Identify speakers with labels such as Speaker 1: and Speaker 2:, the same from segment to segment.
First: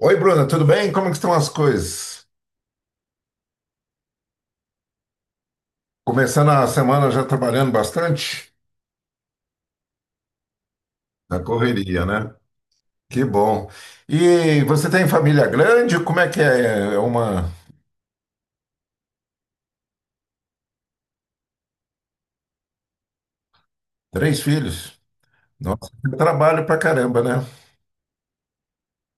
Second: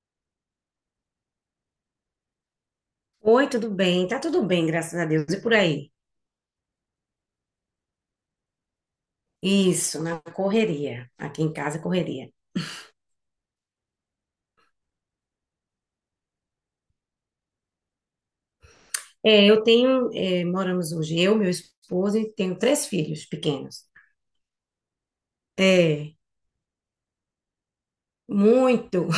Speaker 1: Oi, Bruna, tudo bem? Como é que estão as coisas?
Speaker 2: Oi, tudo bem? Tá tudo bem, graças a Deus. E por aí?
Speaker 1: Começando a semana já trabalhando bastante?
Speaker 2: Isso, na correria.
Speaker 1: Na
Speaker 2: Aqui em casa,
Speaker 1: correria,
Speaker 2: correria.
Speaker 1: né? Que bom. E você tem família grande? Como é que é? É uma...
Speaker 2: É, eu tenho, moramos hoje, eu, meu esposo, e tenho três filhos pequenos.
Speaker 1: Três filhos? Nossa,
Speaker 2: É,
Speaker 1: trabalho pra caramba, né?
Speaker 2: muito.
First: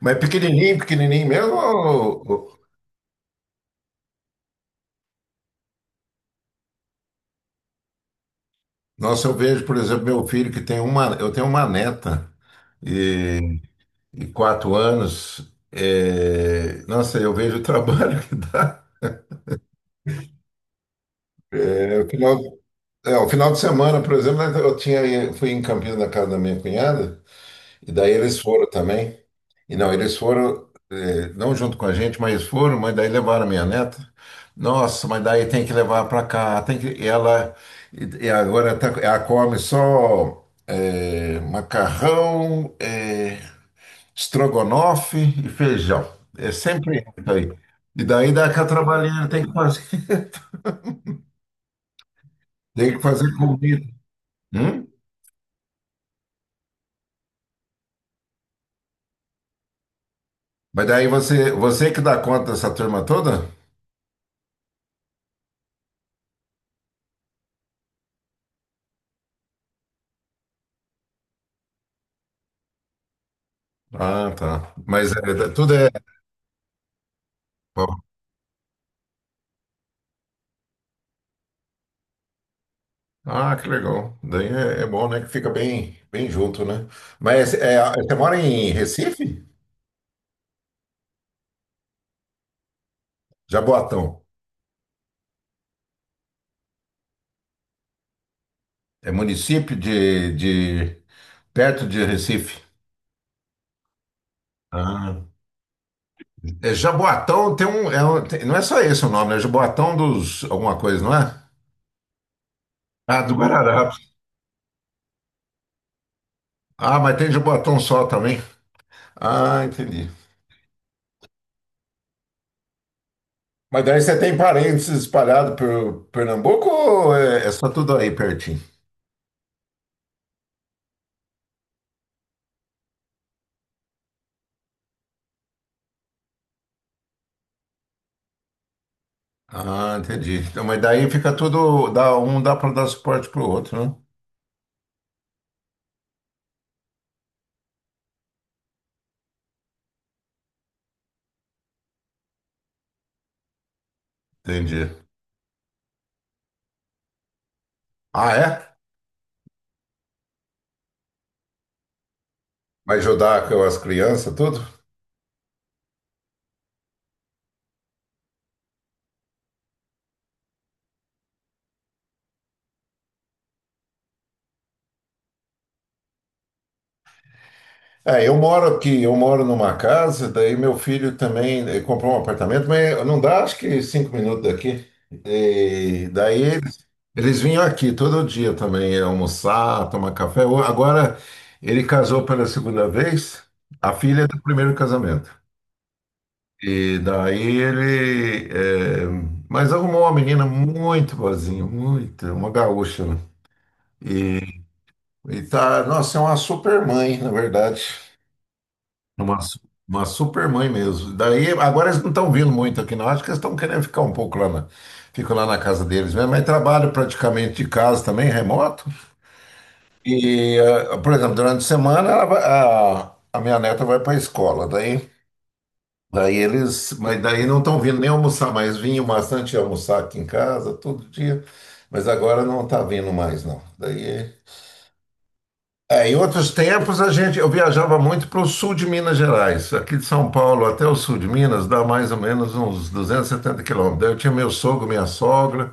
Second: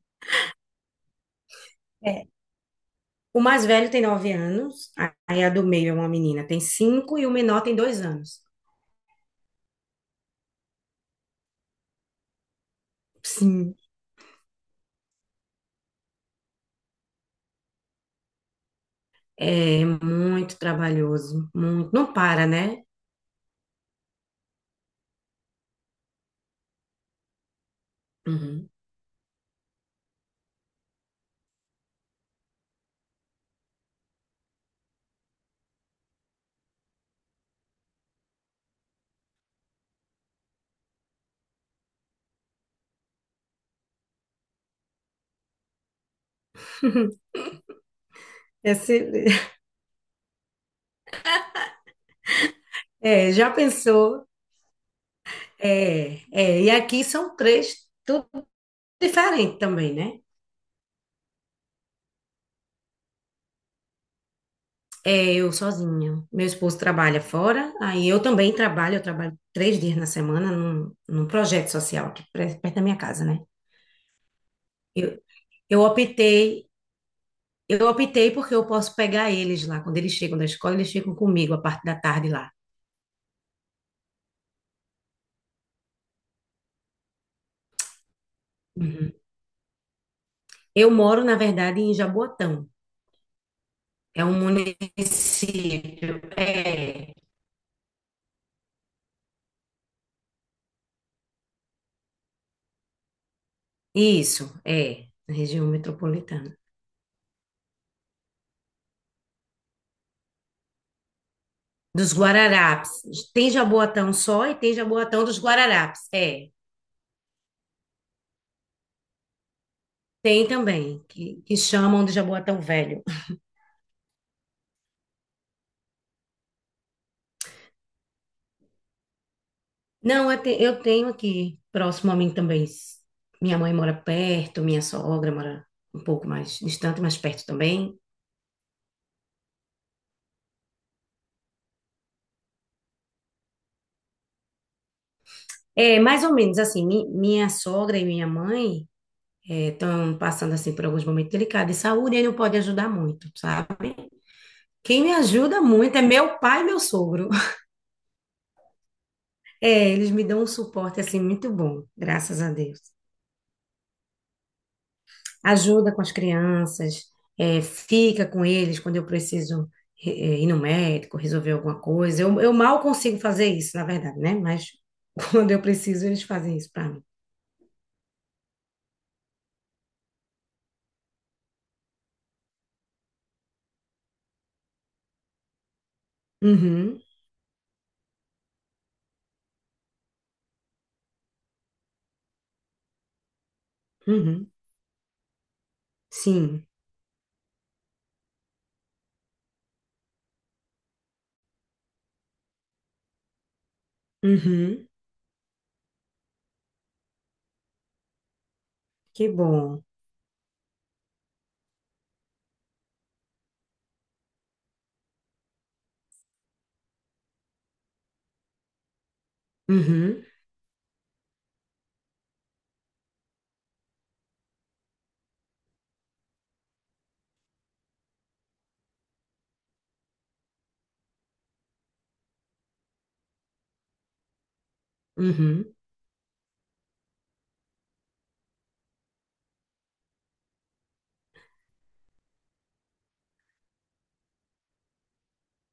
Speaker 1: Mas é pequenininho, pequenininho mesmo?
Speaker 2: É, o mais velho tem 9 anos, aí a do meio é uma menina, tem 5, e o menor tem 2 anos.
Speaker 1: Nossa, eu vejo, por exemplo, meu filho que tem uma... Eu tenho uma neta e,
Speaker 2: Sim,
Speaker 1: e 4 anos. É, nossa, eu vejo o trabalho que dá.
Speaker 2: é muito trabalhoso, muito.
Speaker 1: É, o
Speaker 2: Não
Speaker 1: final
Speaker 2: para, né?
Speaker 1: É, o final de semana, por exemplo, fui em Campinas na casa da minha cunhada, e daí eles foram
Speaker 2: Uhum.
Speaker 1: também. E não, eles foram, não junto com a gente, mas foram, mas daí levaram a minha neta. Nossa, mas daí tem que levar para cá, tem que, e ela, e agora tá, ela come só macarrão, estrogonofe e feijão. É sempre isso aí. E daí dá aquela trabalheira,
Speaker 2: Esse-
Speaker 1: tem que fazer, tem que fazer
Speaker 2: É, já
Speaker 1: comida.
Speaker 2: pensou?
Speaker 1: Hum?
Speaker 2: É, é, e aqui são três. Diferente também, né?
Speaker 1: Mas daí você, que dá conta dessa turma toda?
Speaker 2: É, eu sozinha. Meu esposo trabalha fora, aí eu também trabalho, eu trabalho 3 dias na semana num projeto social aqui perto da minha casa, né?
Speaker 1: Ah, tá.
Speaker 2: Eu,
Speaker 1: Mas é, é, tudo
Speaker 2: eu
Speaker 1: é.
Speaker 2: optei, eu optei porque eu posso pegar eles lá. Quando eles chegam da escola, eles ficam comigo a parte da tarde lá.
Speaker 1: Ah, que legal. Daí é, é bom, né? Que fica bem, bem junto, né? Mas é, você mora em
Speaker 2: Uhum.
Speaker 1: Recife?
Speaker 2: Eu moro, na verdade, em Jaboatão.
Speaker 1: Jaboatão.
Speaker 2: É um município. É,
Speaker 1: É município de perto de Recife.
Speaker 2: isso, é,
Speaker 1: Ah.
Speaker 2: na região metropolitana.
Speaker 1: É Jaboatão tem um, é não é só esse o nome, é Jaboatão dos alguma coisa, não é?
Speaker 2: Dos Guararapes.
Speaker 1: Ah, do
Speaker 2: Tem Jaboatão
Speaker 1: Guararapes.
Speaker 2: só e tem Jaboatão dos Guararapes. É,
Speaker 1: Ah, mas tem Jaboatão só também. Ah, entendi.
Speaker 2: tem também, que chamam de Jaboatão velho.
Speaker 1: Mas daí você tem parentes espalhados por Pernambuco ou é, é só tudo aí pertinho?
Speaker 2: Não, eu, eu tenho aqui, próximo a mim também. Minha mãe mora perto, minha sogra mora um pouco mais distante, mas perto também.
Speaker 1: Ah, entendi. Então, mas daí fica tudo, dá, um dá para dar suporte pro outro, né?
Speaker 2: É, mais ou menos assim, minha sogra e minha mãe estão passando assim por alguns momentos delicados de saúde e não pode ajudar muito, sabe?
Speaker 1: Entendi.
Speaker 2: Quem me ajuda muito é meu pai e meu sogro.
Speaker 1: Ah, é?
Speaker 2: É, eles me dão um suporte assim muito bom, graças a Deus.
Speaker 1: Vai ajudar com as crianças, tudo?
Speaker 2: Ajuda com as crianças, é, fica com eles quando eu preciso, é, é, ir no médico, resolver alguma coisa. Eu mal consigo fazer isso, na verdade, né? Mas quando eu preciso, eles fazem isso para mim.
Speaker 1: É, eu moro aqui, eu moro numa casa, daí meu filho também comprou um apartamento, mas não dá, acho que 5 minutos daqui. E daí eles,
Speaker 2: Uhum,
Speaker 1: eles vinham aqui todo dia também almoçar, tomar café. Agora ele casou pela segunda vez, a filha é do
Speaker 2: uhum,
Speaker 1: primeiro casamento.
Speaker 2: sim,
Speaker 1: E daí ele, mas arrumou uma menina muito boazinha, muito, uma gaúcha, né? E,
Speaker 2: uhum,
Speaker 1: e tá, nossa, é uma super mãe, na verdade.
Speaker 2: que
Speaker 1: Uma, su-
Speaker 2: bom.
Speaker 1: uma super mãe mesmo. Daí, agora eles não estão vindo muito aqui, não. Acho que eles estão querendo ficar um pouco ficam lá na casa deles mesmo. Mas trabalho praticamente de casa também, remoto.
Speaker 2: Uhum,
Speaker 1: E, por exemplo, durante a semana a minha neta vai para a escola. Daí eles, mas daí não estão vindo nem almoçar mais. Vinham bastante almoçar aqui em casa todo dia, mas agora não está vindo mais, não. Daí
Speaker 2: uhum,
Speaker 1: é, em outros tempos eu viajava muito para o sul de Minas Gerais. Aqui de São Paulo até o sul de Minas dá mais ou menos uns 270 quilômetros. Daí eu tinha meu sogro, minha sogra,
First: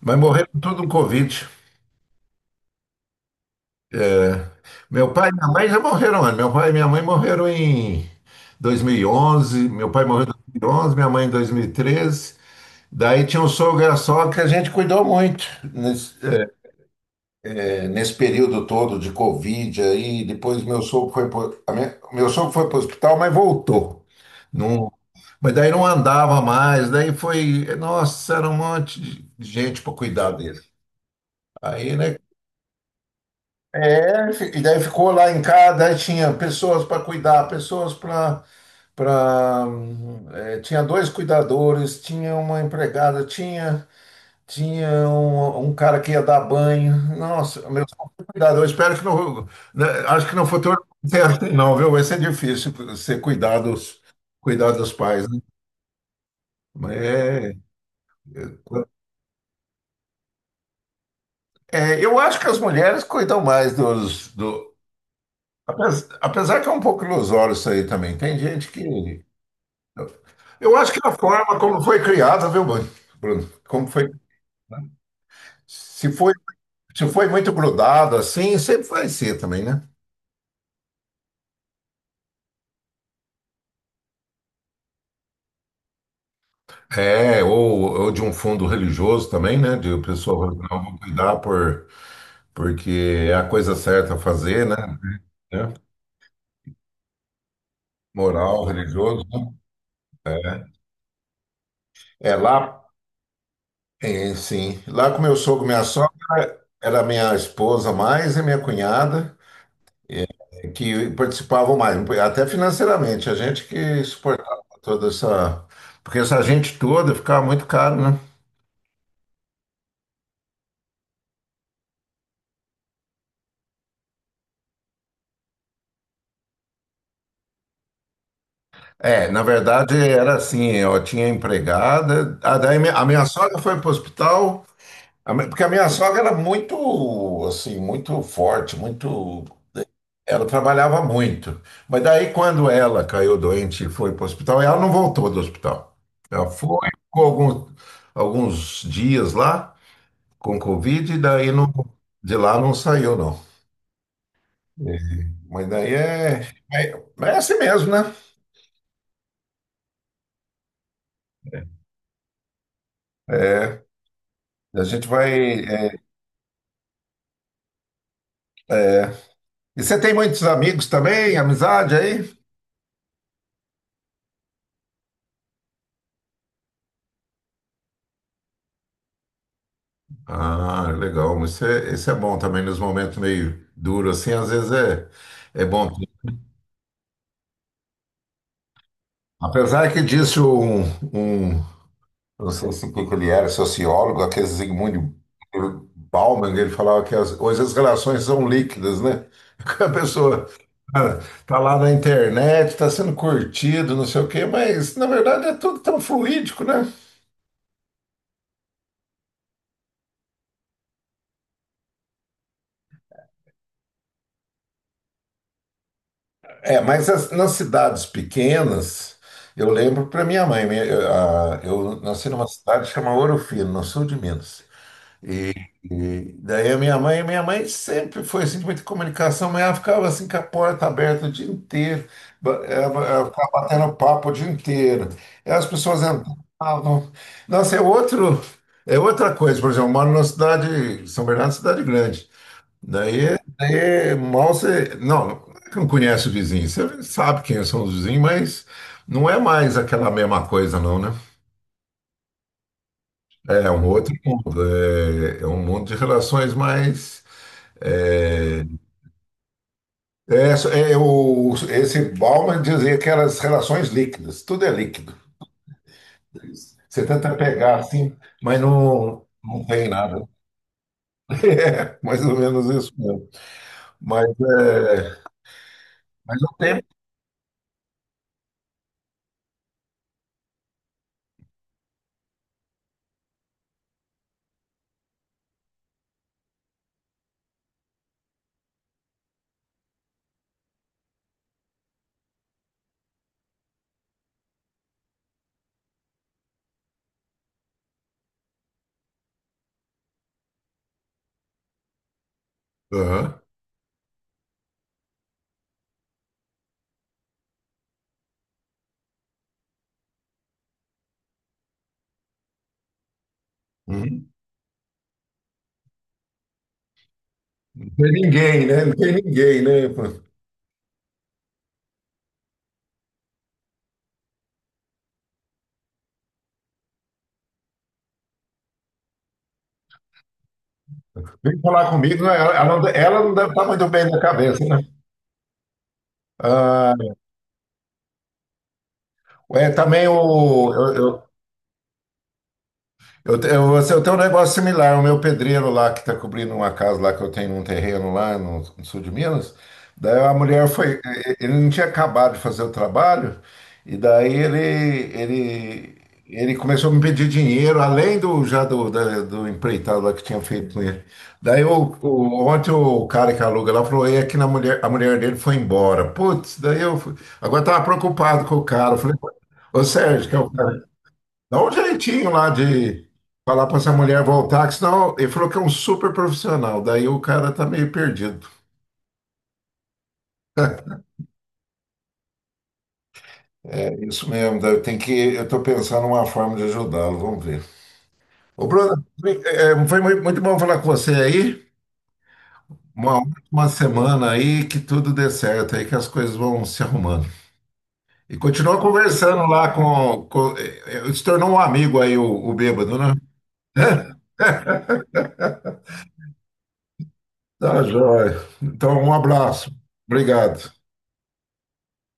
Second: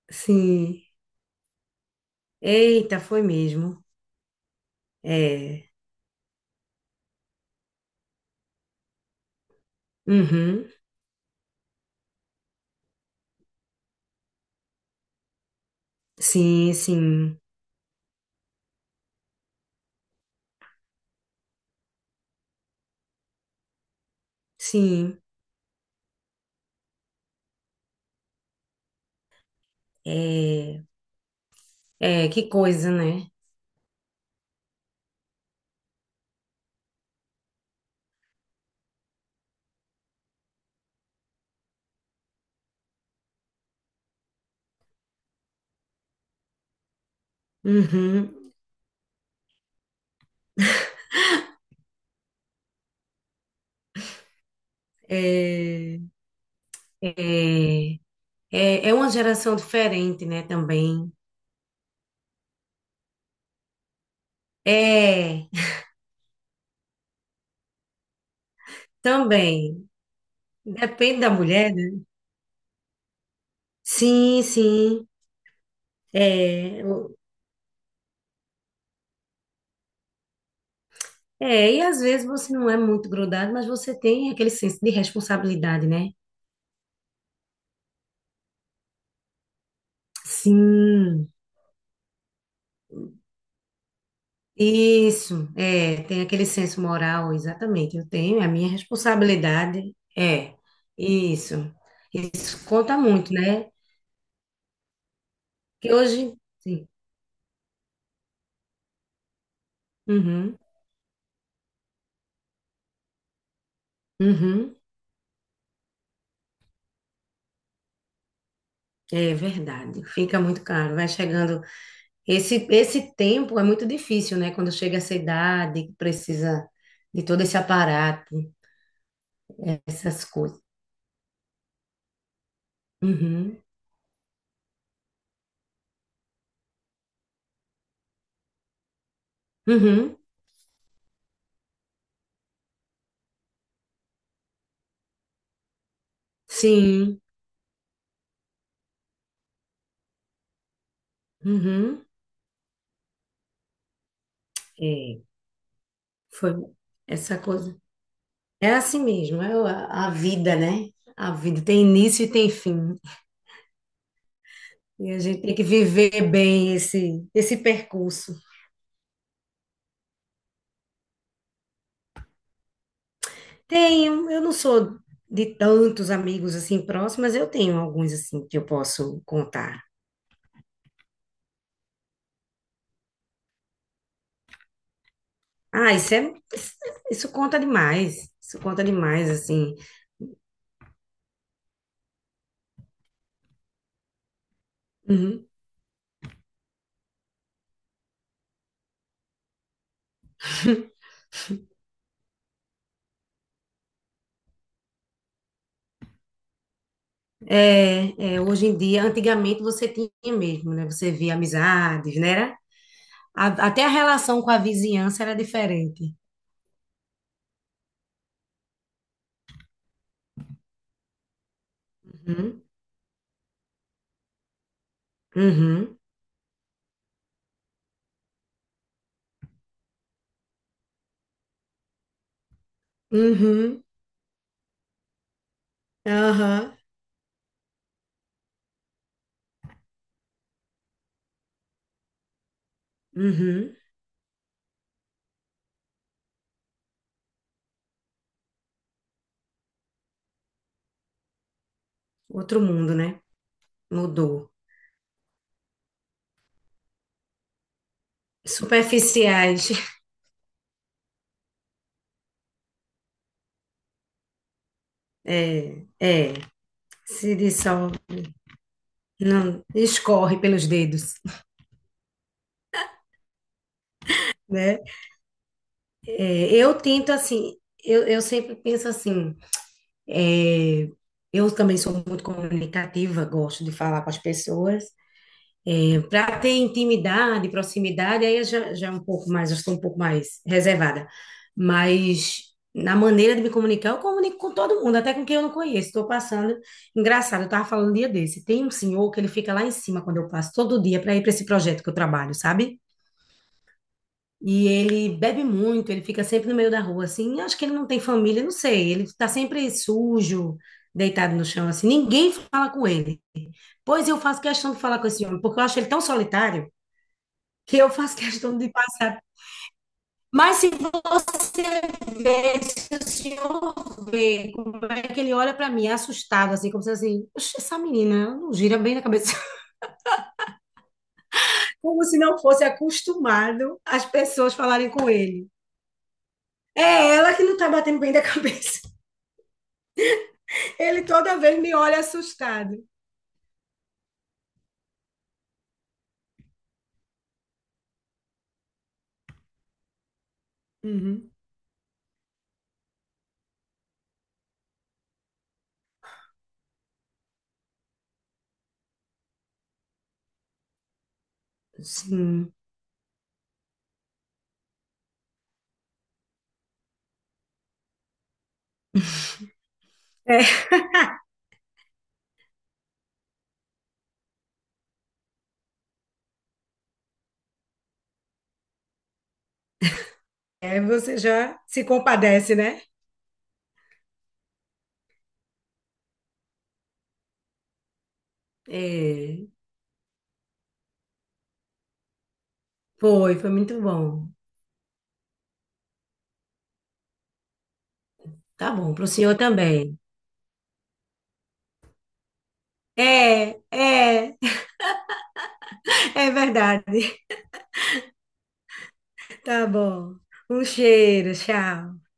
Speaker 1: mas morreram tudo
Speaker 2: sim.
Speaker 1: no Covid.
Speaker 2: Eita, foi mesmo.
Speaker 1: Meu pai e minha mãe
Speaker 2: É,
Speaker 1: já morreram antes. Meu pai e minha mãe morreram em 2011. Meu pai morreu em dois
Speaker 2: uhum,
Speaker 1: mil e onze minha mãe em 2013. Daí tinha um sogro e a sogra que a gente cuidou muito.
Speaker 2: sim, sim,
Speaker 1: É, nesse período todo de Covid aí, depois meu sogro foi para o hospital, mas voltou. Não,
Speaker 2: sim.
Speaker 1: mas daí não andava mais, daí foi, nossa, era um monte de gente para cuidar dele.
Speaker 2: É,
Speaker 1: Aí, né?
Speaker 2: é, que coisa, né?
Speaker 1: É, e daí ficou lá em casa, daí tinha pessoas para cuidar, pessoas para, para tinha dois cuidadores, tinha uma empregada, tinha um cara que ia dar banho. Nossa, meu
Speaker 2: Uhum.
Speaker 1: cuidado, eu espero que não. Né, acho que no futuro não tem, arte, não, viu? Vai ser difícil ser cuidados, cuidar dos pais, né?
Speaker 2: É,
Speaker 1: Mas é,
Speaker 2: é, é, é uma geração diferente, né, também.
Speaker 1: é, eu acho que as mulheres cuidam mais dos. Do,
Speaker 2: É,
Speaker 1: Apesar que é um pouco ilusório isso aí também. Tem gente que.
Speaker 2: também.
Speaker 1: Eu acho que a
Speaker 2: Depende da
Speaker 1: forma
Speaker 2: mulher,
Speaker 1: como
Speaker 2: né?
Speaker 1: foi criada, viu, Bruno? Bruno, como foi.
Speaker 2: Sim, sim.
Speaker 1: Se foi,
Speaker 2: É,
Speaker 1: se foi muito grudado assim, sempre vai ser também, né?
Speaker 2: é, e às vezes você não é muito grudado, mas você tem aquele senso de responsabilidade, né?
Speaker 1: É, ou de um fundo religioso também, né? De pessoa, não, vou
Speaker 2: Sim,
Speaker 1: cuidar por, porque é a coisa certa a fazer, né?
Speaker 2: isso.
Speaker 1: É.
Speaker 2: É, tem aquele senso moral, exatamente. Eu tenho, é a
Speaker 1: Moral,
Speaker 2: minha
Speaker 1: religioso, né?
Speaker 2: responsabilidade. É,
Speaker 1: É,
Speaker 2: isso.
Speaker 1: é,
Speaker 2: Isso
Speaker 1: lá,
Speaker 2: conta muito, né?
Speaker 1: é, sim. Lá com meu sogro, minha
Speaker 2: Que
Speaker 1: sogra,
Speaker 2: hoje, sim.
Speaker 1: era minha esposa mais e minha cunhada,
Speaker 2: Uhum.
Speaker 1: que participavam mais, até financeiramente, a gente que suportava
Speaker 2: Uhum,
Speaker 1: toda essa. Porque essa gente toda ficava muito caro, né?
Speaker 2: é verdade, fica muito caro, vai chegando. Esse tempo é muito difícil, né? Quando chega essa idade, que precisa de todo esse aparato,
Speaker 1: É, na verdade
Speaker 2: essas
Speaker 1: era
Speaker 2: coisas.
Speaker 1: assim, eu tinha empregada, a, daí a minha
Speaker 2: Uhum,
Speaker 1: sogra foi para o hospital, porque a minha sogra era muito, assim, muito forte, muito.
Speaker 2: uhum,
Speaker 1: Ela trabalhava muito. Mas daí, quando ela caiu doente e foi para o hospital, ela não voltou do hospital. Ela foi,
Speaker 2: sim,
Speaker 1: ficou alguns dias lá com Covid, e daí não,
Speaker 2: uhum.
Speaker 1: de lá não saiu, não. É.
Speaker 2: É,
Speaker 1: Mas daí é,
Speaker 2: foi
Speaker 1: é, é
Speaker 2: essa
Speaker 1: assim
Speaker 2: coisa.
Speaker 1: mesmo, né?
Speaker 2: É assim mesmo, é a vida, né? A vida tem início e tem fim.
Speaker 1: É, a gente
Speaker 2: E a gente tem
Speaker 1: vai.
Speaker 2: que
Speaker 1: É,
Speaker 2: viver bem esse percurso.
Speaker 1: é. E você tem muitos amigos também, amizade aí?
Speaker 2: Tenho, eu não sou de tantos amigos assim próximos, mas eu tenho alguns assim que eu posso contar.
Speaker 1: Ah, legal. Mas isso é, isso é bom também nos momentos meio duros, assim, às vezes é, é bom.
Speaker 2: Ah, isso é, isso conta demais. Isso conta demais, assim.
Speaker 1: Apesar que disse um, um Eu não sei se o que que ele era, sociólogo, aquele Zygmunt
Speaker 2: Uhum.
Speaker 1: Bauman, ele falava que as, hoje as relações são líquidas, né? A pessoa, ah, tá lá na internet, tá sendo curtido, não sei o quê, mas na verdade é tudo tão fluídico, né?
Speaker 2: É, é, hoje em dia, antigamente você tinha mesmo, né? Você via amizades, né? Até a relação com a vizinhança era diferente.
Speaker 1: É, mas nas cidades pequenas, eu lembro para minha mãe, eu nasci numa
Speaker 2: Uhum.
Speaker 1: cidade chamada Ouro Fino, no sul de Minas.
Speaker 2: Uhum.
Speaker 1: E daí a minha mãe sempre foi assim, de muita comunicação, mas ela ficava assim com a porta aberta o dia inteiro, ela ficava
Speaker 2: Uhum.
Speaker 1: batendo papo o dia inteiro. E as pessoas
Speaker 2: Aham.
Speaker 1: entravam. Nossa, é outro, é outra coisa, por exemplo, eu moro numa cidade, São Bernardo, é uma cidade grande. Daí,
Speaker 2: Uhum.
Speaker 1: daí mal você. Não, não é que não conhece o vizinho, você sabe quem são os vizinhos, mas não é mais aquela mesma coisa, não, né?
Speaker 2: Outro mundo, né?
Speaker 1: É um outro
Speaker 2: Mudou.
Speaker 1: mundo, é, é um mundo de relações mais. É,
Speaker 2: Superficiais.
Speaker 1: esse Bauman dizia que eram as relações líquidas, tudo é líquido.
Speaker 2: É, é.
Speaker 1: Você
Speaker 2: Se
Speaker 1: tenta
Speaker 2: diz
Speaker 1: pegar
Speaker 2: só.
Speaker 1: assim, mas não,
Speaker 2: Não,
Speaker 1: não tem nada.
Speaker 2: escorre pelos dedos,
Speaker 1: É, mais ou menos isso mesmo. Mas,
Speaker 2: né?
Speaker 1: é, mas o
Speaker 2: É, eu
Speaker 1: tempo.
Speaker 2: tento assim, eu sempre penso assim, é, eu também sou muito comunicativa, gosto de falar com as pessoas, para ter intimidade, proximidade, aí eu já um pouco mais, eu sou um pouco mais reservada, mas na maneira de me comunicar, eu comunico com todo mundo, até com quem eu não conheço, estou passando, engraçado, eu estava falando um dia desse, tem um senhor que ele fica lá em cima quando eu passo, todo dia, para ir para esse projeto que eu trabalho, sabe?
Speaker 1: Aham.
Speaker 2: E ele bebe muito, ele fica sempre no meio da rua, assim. Acho que ele não tem família, não sei. Ele tá sempre sujo, deitado no chão, assim. Ninguém fala com ele. Pois eu
Speaker 1: Uhum.
Speaker 2: faço questão de falar com esse homem, porque eu acho ele tão solitário que
Speaker 1: Não
Speaker 2: eu
Speaker 1: tem
Speaker 2: faço questão
Speaker 1: ninguém,
Speaker 2: de
Speaker 1: né? Não tem
Speaker 2: passar.
Speaker 1: ninguém, né?
Speaker 2: Mas se você vê, se o senhor vê como é que ele olha para mim, assustado, assim, como se assim, "Oxe, essa menina ela não gira bem na cabeça."
Speaker 1: Vem falar
Speaker 2: Como se
Speaker 1: comigo, né?
Speaker 2: não
Speaker 1: ela,
Speaker 2: fosse
Speaker 1: ela não ela não deve estar
Speaker 2: acostumado
Speaker 1: muito
Speaker 2: as
Speaker 1: bem na
Speaker 2: pessoas
Speaker 1: cabeça, né?
Speaker 2: falarem com ele.
Speaker 1: Ah,
Speaker 2: É ela que não tá batendo bem da cabeça.
Speaker 1: é, também o,
Speaker 2: Ele
Speaker 1: eu,
Speaker 2: toda vez me olha assustado.
Speaker 1: eu tenho um negócio similar. O meu pedreiro lá, que está cobrindo uma casa lá, que eu tenho um terreno lá no, no sul de Minas, daí a mulher foi.
Speaker 2: Uhum.
Speaker 1: Ele não tinha acabado de fazer o trabalho, e daí ele, ele começou a me pedir dinheiro, além do já do empreitado lá que tinha feito com ele. Daí
Speaker 2: Sim.
Speaker 1: ontem o cara que aluga lá falou: ei aqui na mulher, a mulher dele foi embora. Putz, daí eu fui. Agora estava preocupado com o cara. Eu falei, ô Sérgio, que é o cara. Dá um jeitinho lá de falar pra essa mulher voltar, que senão ele falou que é um super profissional. Daí o cara tá meio perdido.
Speaker 2: É, você já se compadece, né?
Speaker 1: É isso mesmo, daí eu tô pensando uma forma de ajudá-lo, vamos ver. Ô, Bruno,
Speaker 2: É,
Speaker 1: é, foi muito bom falar com você aí. Uma
Speaker 2: foi, foi
Speaker 1: ótima
Speaker 2: muito bom.
Speaker 1: semana aí, que tudo dê certo aí, que as coisas vão se arrumando. E
Speaker 2: Tá
Speaker 1: continua
Speaker 2: bom, pro senhor
Speaker 1: conversando lá
Speaker 2: também.
Speaker 1: se tornou um amigo aí, o bêbado, né?
Speaker 2: É, é, é verdade.
Speaker 1: Tá joia. Então, um
Speaker 2: Tá
Speaker 1: abraço.
Speaker 2: bom. Um
Speaker 1: Obrigado.
Speaker 2: cheiro, tchau.